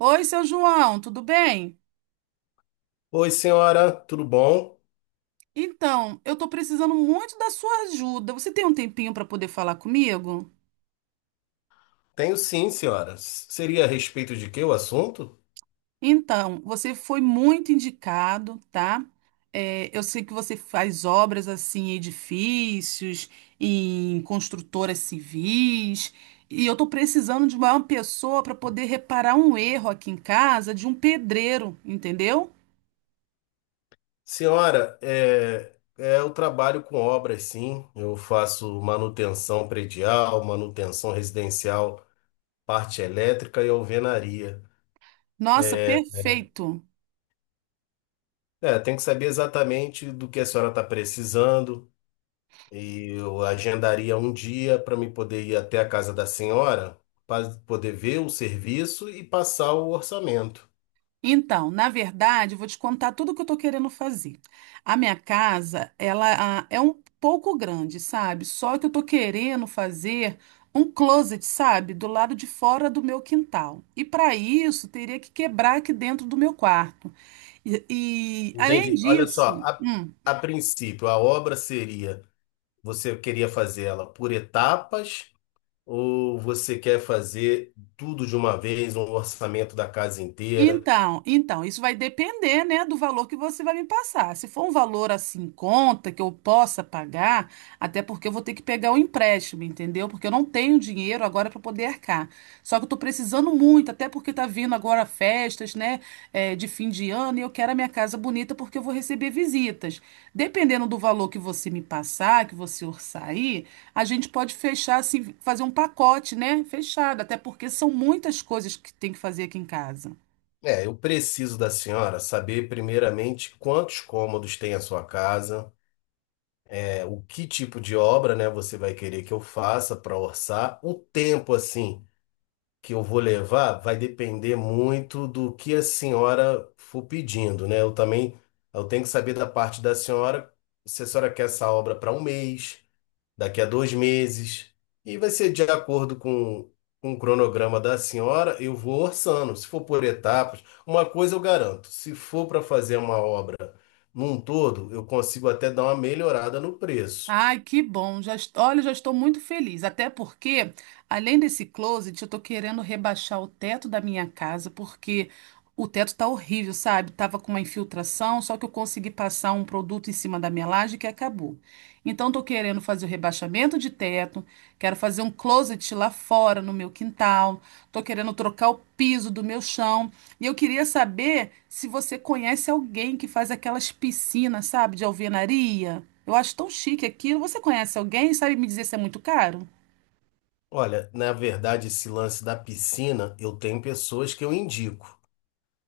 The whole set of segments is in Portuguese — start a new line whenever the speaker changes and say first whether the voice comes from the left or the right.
right: Oi, seu João, tudo bem?
left: Oi, senhora, tudo bom?
right: Então, eu tô precisando muito da sua ajuda. Você tem um tempinho para poder falar comigo?
left: Tenho sim, senhora. Seria a respeito de que o assunto?
right: Então, você foi muito indicado, tá? É, eu sei que você faz obras assim em edifícios, em construtoras civis, e eu tô precisando de uma pessoa para poder reparar um erro aqui em casa de um pedreiro, entendeu?
left: Senhora, eu trabalho com obras, sim. Eu faço manutenção predial, manutenção residencial, parte elétrica e alvenaria.
right: Nossa, perfeito.
left: É, tem que saber exatamente do que a senhora está precisando e eu agendaria um dia para me poder ir até a casa da senhora para poder ver o serviço e passar o orçamento.
right: Então, na verdade, eu vou te contar tudo o que eu tô querendo fazer. A minha casa, ela é um pouco grande, sabe? Só que eu tô querendo fazer um closet, sabe? Do lado de fora do meu quintal. E para isso, teria que quebrar aqui dentro do meu quarto. E, e, além
left: Entendi. Olha só,
right: disso, hum,
left: a princípio, a obra seria, você queria fazer ela por etapas ou você quer fazer tudo de uma vez, um orçamento da casa inteira?
right: Então, então, isso vai depender, né, do valor que você vai me passar. Se for um valor assim em conta que eu possa pagar, até porque eu vou ter que pegar o empréstimo, entendeu? Porque eu não tenho dinheiro agora para poder arcar. Só que eu tô precisando muito, até porque tá vindo agora festas, né, é, de fim de ano e eu quero a minha casa bonita porque eu vou receber visitas. Dependendo do valor que você me passar, que você orçar aí, a gente pode fechar assim, fazer um pacote, né, fechado, até porque são muitas coisas que tem que fazer aqui em casa.
left: É, eu preciso da senhora saber primeiramente quantos cômodos tem a sua casa, é, o que tipo de obra, né, você vai querer que eu faça para orçar, o tempo assim. Que eu vou levar vai depender muito do que a senhora for pedindo, né? Eu também eu tenho que saber da parte da senhora se a senhora quer essa obra para um mês, daqui a 2 meses, e vai ser de acordo com o cronograma da senhora, eu vou orçando. Se for por etapas, uma coisa eu garanto, se for para fazer uma obra num todo, eu consigo até dar uma melhorada no preço.
right: Ai, que bom. Já, olha, já estou muito feliz. Até porque, além desse closet, eu tô querendo rebaixar o teto da minha casa, porque o teto tá horrível, sabe? Tava com uma infiltração, só que eu consegui passar um produto em cima da minha laje que acabou. Então, tô querendo fazer o rebaixamento de teto, quero fazer um closet lá fora, no meu quintal, tô querendo trocar o piso do meu chão. E eu queria saber se você conhece alguém que faz aquelas piscinas, sabe, de alvenaria. Eu acho tão chique aquilo. Você conhece alguém? Sabe me dizer se é muito caro?
left: Olha, na verdade, esse lance da piscina, eu tenho pessoas que eu indico.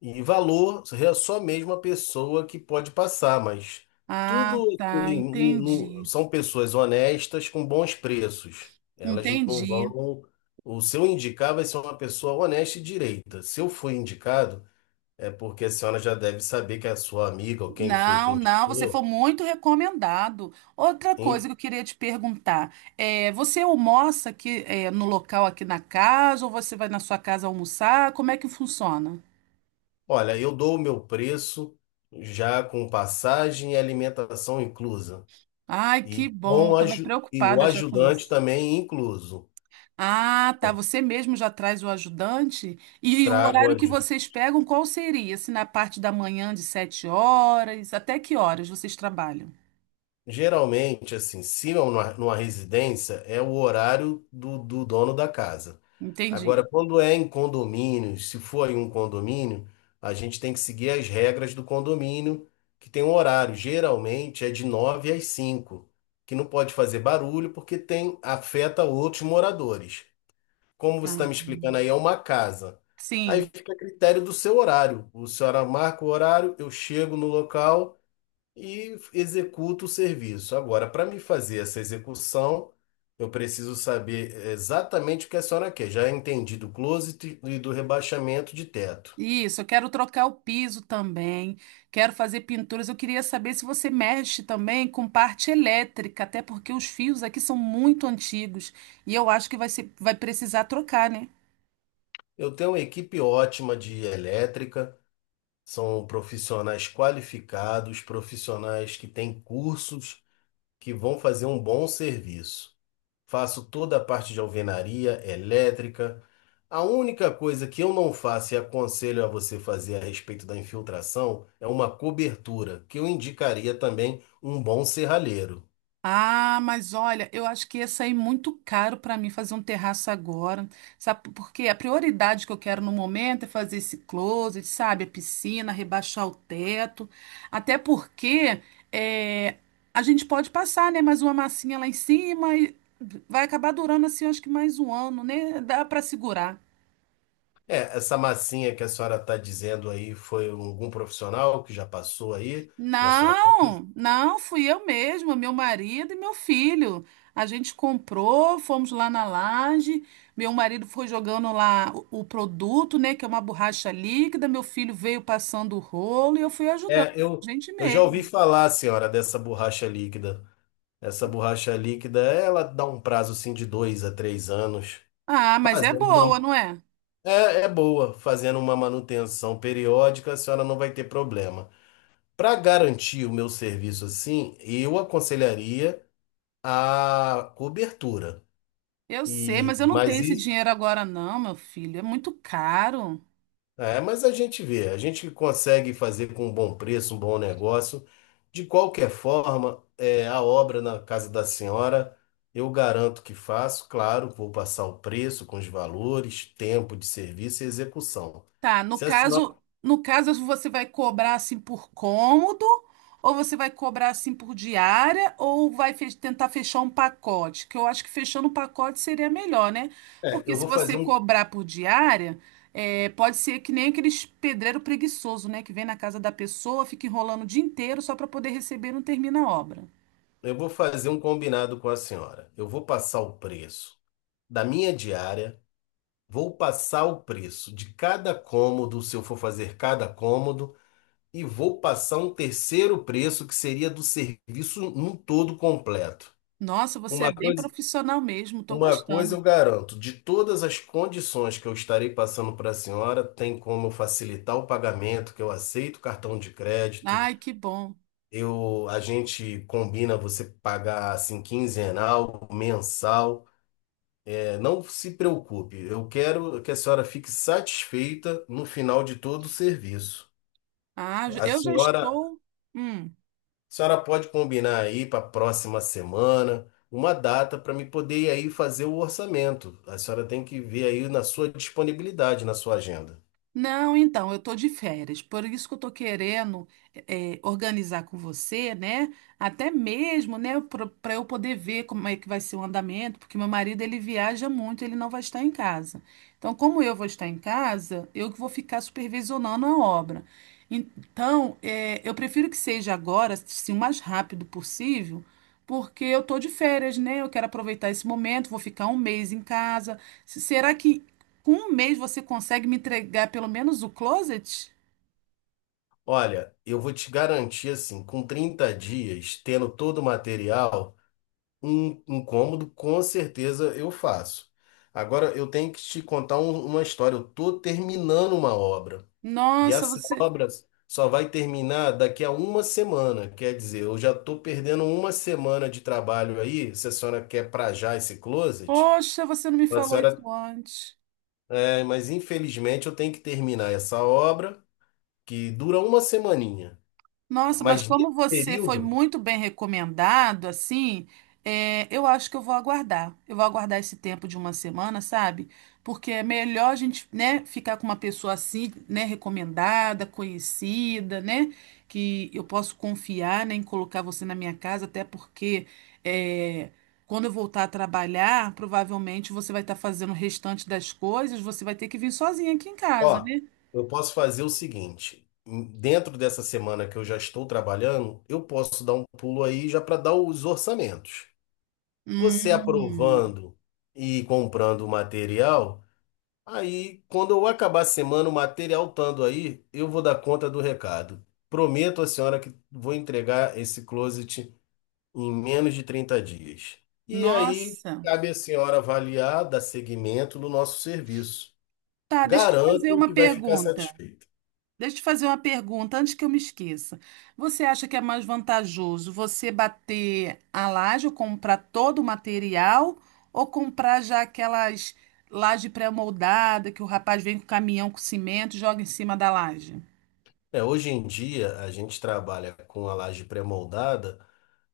left: E valor é só mesmo a pessoa que pode passar, mas
right: Ah,
left: tudo
right: tá,
left: assim,
right: entendi.
left: são pessoas honestas com bons preços. Elas não
right: Entendi.
left: vão. O seu indicar vai ser uma pessoa honesta e direita. Se eu for indicado, é porque a senhora já deve saber que é a sua amiga ou quem foi que
right: Não, não, você foi
left: indicou.
right: muito recomendado. Outra coisa
left: Em-
right: que eu queria te perguntar, é, você almoça aqui, é, no local aqui na casa ou você vai na sua casa almoçar? Como é que funciona?
left: Olha, eu dou o meu preço já com passagem e alimentação inclusa.
right: Ai, que
left: E,
right: bom,
left: com,
right: eu tava
left: aju- e o
right: preocupada já com
left: ajudante
right: isso.
left: também incluso.
right: Ah, tá. Você mesmo já traz o ajudante? E o
left: Trago.
right: horário que vocês pegam, qual seria? Se na parte da manhã de 7 horas, até que horas vocês trabalham?
left: Geralmente, assim, se é numa residência, é o horário do dono da casa.
right: Entendi.
left: Agora, quando é em condomínio, se for em um condomínio, a gente tem que seguir as regras do condomínio, que tem um horário. Geralmente é de 9 às 5, que não pode fazer barulho porque tem afeta outros moradores. Como você
right: Ah,
left: está me explicando aí, é uma casa. Aí
right: sim.
left: fica a critério do seu horário. O senhora marca o horário, eu chego no local e executo o serviço. Agora, para me fazer essa execução, eu preciso saber exatamente o que a senhora quer. Já entendi do closet e do rebaixamento de teto.
right: Isso, eu quero trocar o piso também, quero fazer pinturas. Eu queria saber se você mexe também com parte elétrica, até porque os fios aqui são muito antigos e eu acho que vai ser, vai precisar trocar, né?
left: Eu tenho uma equipe ótima de elétrica, são profissionais qualificados, profissionais que têm cursos que vão fazer um bom serviço. Faço toda a parte de alvenaria, elétrica. A única coisa que eu não faço e aconselho a você fazer a respeito da infiltração é uma cobertura, que eu indicaria também um bom serralheiro.
right: Ah, mas olha, eu acho que ia sair muito caro para mim fazer um terraço agora, sabe? Porque a prioridade que eu quero no momento é fazer esse closet, sabe? A piscina, rebaixar o teto. Até porque é, a gente pode passar, né? Mais uma massinha lá em cima e vai acabar durando assim, eu acho que mais um ano, né? Dá para segurar.
left: É, essa massinha que a senhora está dizendo aí foi algum profissional que já passou aí na sua.
right: Não, não, fui eu mesma, meu marido e meu filho. A gente comprou, fomos lá na laje. Meu marido foi jogando lá o produto, né, que é uma borracha líquida. Meu filho veio passando o rolo e eu fui ajudando,
left: É,
right: a
left: eu,
right: gente
left: eu já ouvi
right: mesmo.
left: falar, senhora, dessa borracha líquida. Essa borracha líquida, ela dá um prazo assim de 2 a 3 anos.
right: Ah, mas é
left: Fazer
right: boa,
left: uma,
right: não é?
left: é boa, fazendo uma manutenção periódica, a senhora não vai ter problema. Para garantir o meu serviço assim, eu aconselharia a cobertura.
right: Eu sei,
left: E
right: mas eu não tenho
left: mas
right: esse
left: isso,
right: dinheiro agora, não, meu filho. É muito caro.
left: mas a gente vê, a gente consegue fazer com um bom preço, um bom negócio. De qualquer forma, é, a obra na casa da senhora, eu garanto que faço, claro, vou passar o preço com os valores, tempo de serviço e execução.
right: Tá, no
left: Se a senhora,
right: caso, no caso você vai cobrar assim por cômodo, ou você vai cobrar assim por diária, ou vai tentar fechar um pacote, que eu acho que fechando um pacote seria melhor, né?
left: é,
right: Porque
left: eu
right: se
left: vou fazer
right: você
left: um
right: cobrar por diária, é, pode ser que nem aqueles pedreiro preguiçoso, né, que vem na casa da pessoa, fica enrolando o dia inteiro só para poder receber e não termina a obra.
left: Eu vou fazer um combinado com a senhora. Eu vou passar o preço da minha diária, vou passar o preço de cada cômodo, se eu for fazer cada cômodo, e vou passar um terceiro preço que seria do serviço num todo completo.
right: Nossa, você é
left: Uma
right: bem
left: coisa,
right: profissional mesmo, tô
left: uma coisa
right: gostando.
left: eu garanto, de todas as condições que eu estarei passando para a senhora, tem como eu facilitar o pagamento, que eu aceito cartão de crédito.
right: Ai, que bom.
left: A gente combina você pagar assim quinzenal, mensal. Não se preocupe, eu quero que a senhora fique satisfeita no final de todo o serviço.
right: Ah,
left: A
right: eu já
left: senhora, a
right: estou. Hum.
left: senhora pode combinar aí para a próxima semana uma data para me poder ir aí fazer o orçamento. A senhora tem que ver aí na sua disponibilidade, na sua agenda.
right: Não, então, eu tô de férias, por isso que eu tô querendo organizar com você, né? Até mesmo, né, para eu poder ver como é que vai ser o andamento, porque meu marido ele viaja muito, ele não vai estar em casa. Então, como eu vou estar em casa, eu que vou ficar supervisionando a obra. Então, eu prefiro que seja agora, assim, o mais rápido possível. Porque eu tô de férias, né? Eu quero aproveitar esse momento, vou ficar um mês em casa. Será que com um mês você consegue me entregar pelo menos o closet?
left: Olha, eu vou te garantir assim, com 30 dias, tendo todo o material, um cômodo com certeza eu faço. Agora eu tenho que te contar uma história. Eu tô terminando uma obra. E
right: Nossa,
left: as
right: você.
left: obras só vai terminar daqui a uma semana. Quer dizer, eu já estou perdendo uma semana de trabalho aí. Se a senhora quer pra já esse closet,
right: Poxa, você não me
left: a
right: falou
left: senhora.
right: isso antes.
left: É, mas infelizmente eu tenho que terminar essa obra, que dura uma semaninha.
right: Nossa, mas
left: Mas nesse
right: como você foi
left: período,
right: muito bem recomendado, assim, é, eu acho que eu vou aguardar. Eu vou aguardar esse tempo de uma semana, sabe? Porque é melhor a gente, né, ficar com uma pessoa assim, né, recomendada, conhecida, né, que eu posso confiar, né, em colocar você na minha casa, até porque é, quando eu voltar a trabalhar, provavelmente você vai estar fazendo o restante das coisas, você vai ter que vir sozinha aqui em casa,
left: ó,
right: né?
left: eu posso fazer o seguinte: dentro dessa semana que eu já estou trabalhando, eu posso dar um pulo aí já para dar os orçamentos. Você
right: Hum,
left: aprovando e comprando o material. Aí, quando eu acabar a semana, o material estando aí, eu vou dar conta do recado. Prometo à senhora que vou entregar esse closet em menos de 30 dias. E aí,
right: nossa.
left: cabe à senhora avaliar, dar seguimento no nosso serviço.
right: Tá, deixa eu te fazer
left: Garanto
right: uma
left: que vai ficar
right: pergunta.
left: satisfeita.
right: Deixa eu te fazer uma pergunta antes que eu me esqueça. Você acha que é mais vantajoso você bater a laje ou comprar todo o material ou comprar já aquelas laje pré-moldada que o rapaz vem com o caminhão com cimento e joga em cima da laje?
left: É, hoje em dia, a gente trabalha com a laje pré-moldada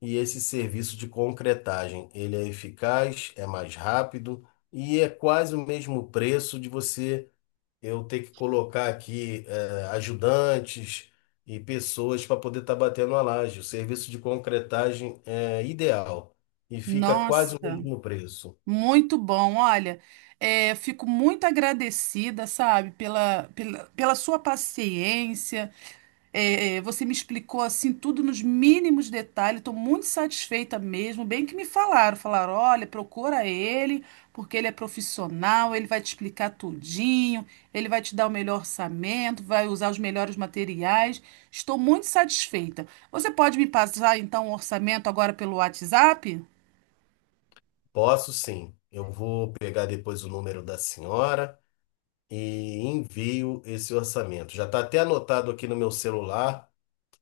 left: e esse serviço de concretagem, ele é eficaz, é mais rápido e é quase o mesmo preço de você eu ter que colocar aqui ajudantes e pessoas para poder estar batendo a laje. O serviço de concretagem é ideal e fica quase o
right: Nossa,
left: mesmo preço.
right: muito bom. Olha, é, fico muito agradecida, sabe, pela sua paciência. É, você me explicou assim tudo nos mínimos detalhes, estou muito satisfeita mesmo. Bem que me falaram, olha, procura ele, porque ele é profissional, ele vai te explicar tudinho, ele vai te dar o melhor orçamento, vai usar os melhores materiais. Estou muito satisfeita. Você pode me passar então o orçamento agora pelo WhatsApp?
left: Posso sim. Eu vou pegar depois o número da senhora e envio esse orçamento. Já está até anotado aqui no meu celular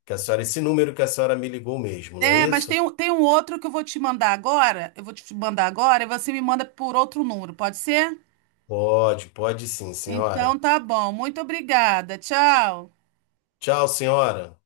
left: que a senhora, esse número que a senhora me ligou mesmo, não é
right: É, mas
left: isso?
right: tem um outro que eu vou te mandar agora. Eu vou te mandar agora e você me manda por outro número, pode ser?
left: Pode, pode sim,
right: Então
left: senhora.
right: tá bom. Muito obrigada. Tchau.
left: Tchau, senhora.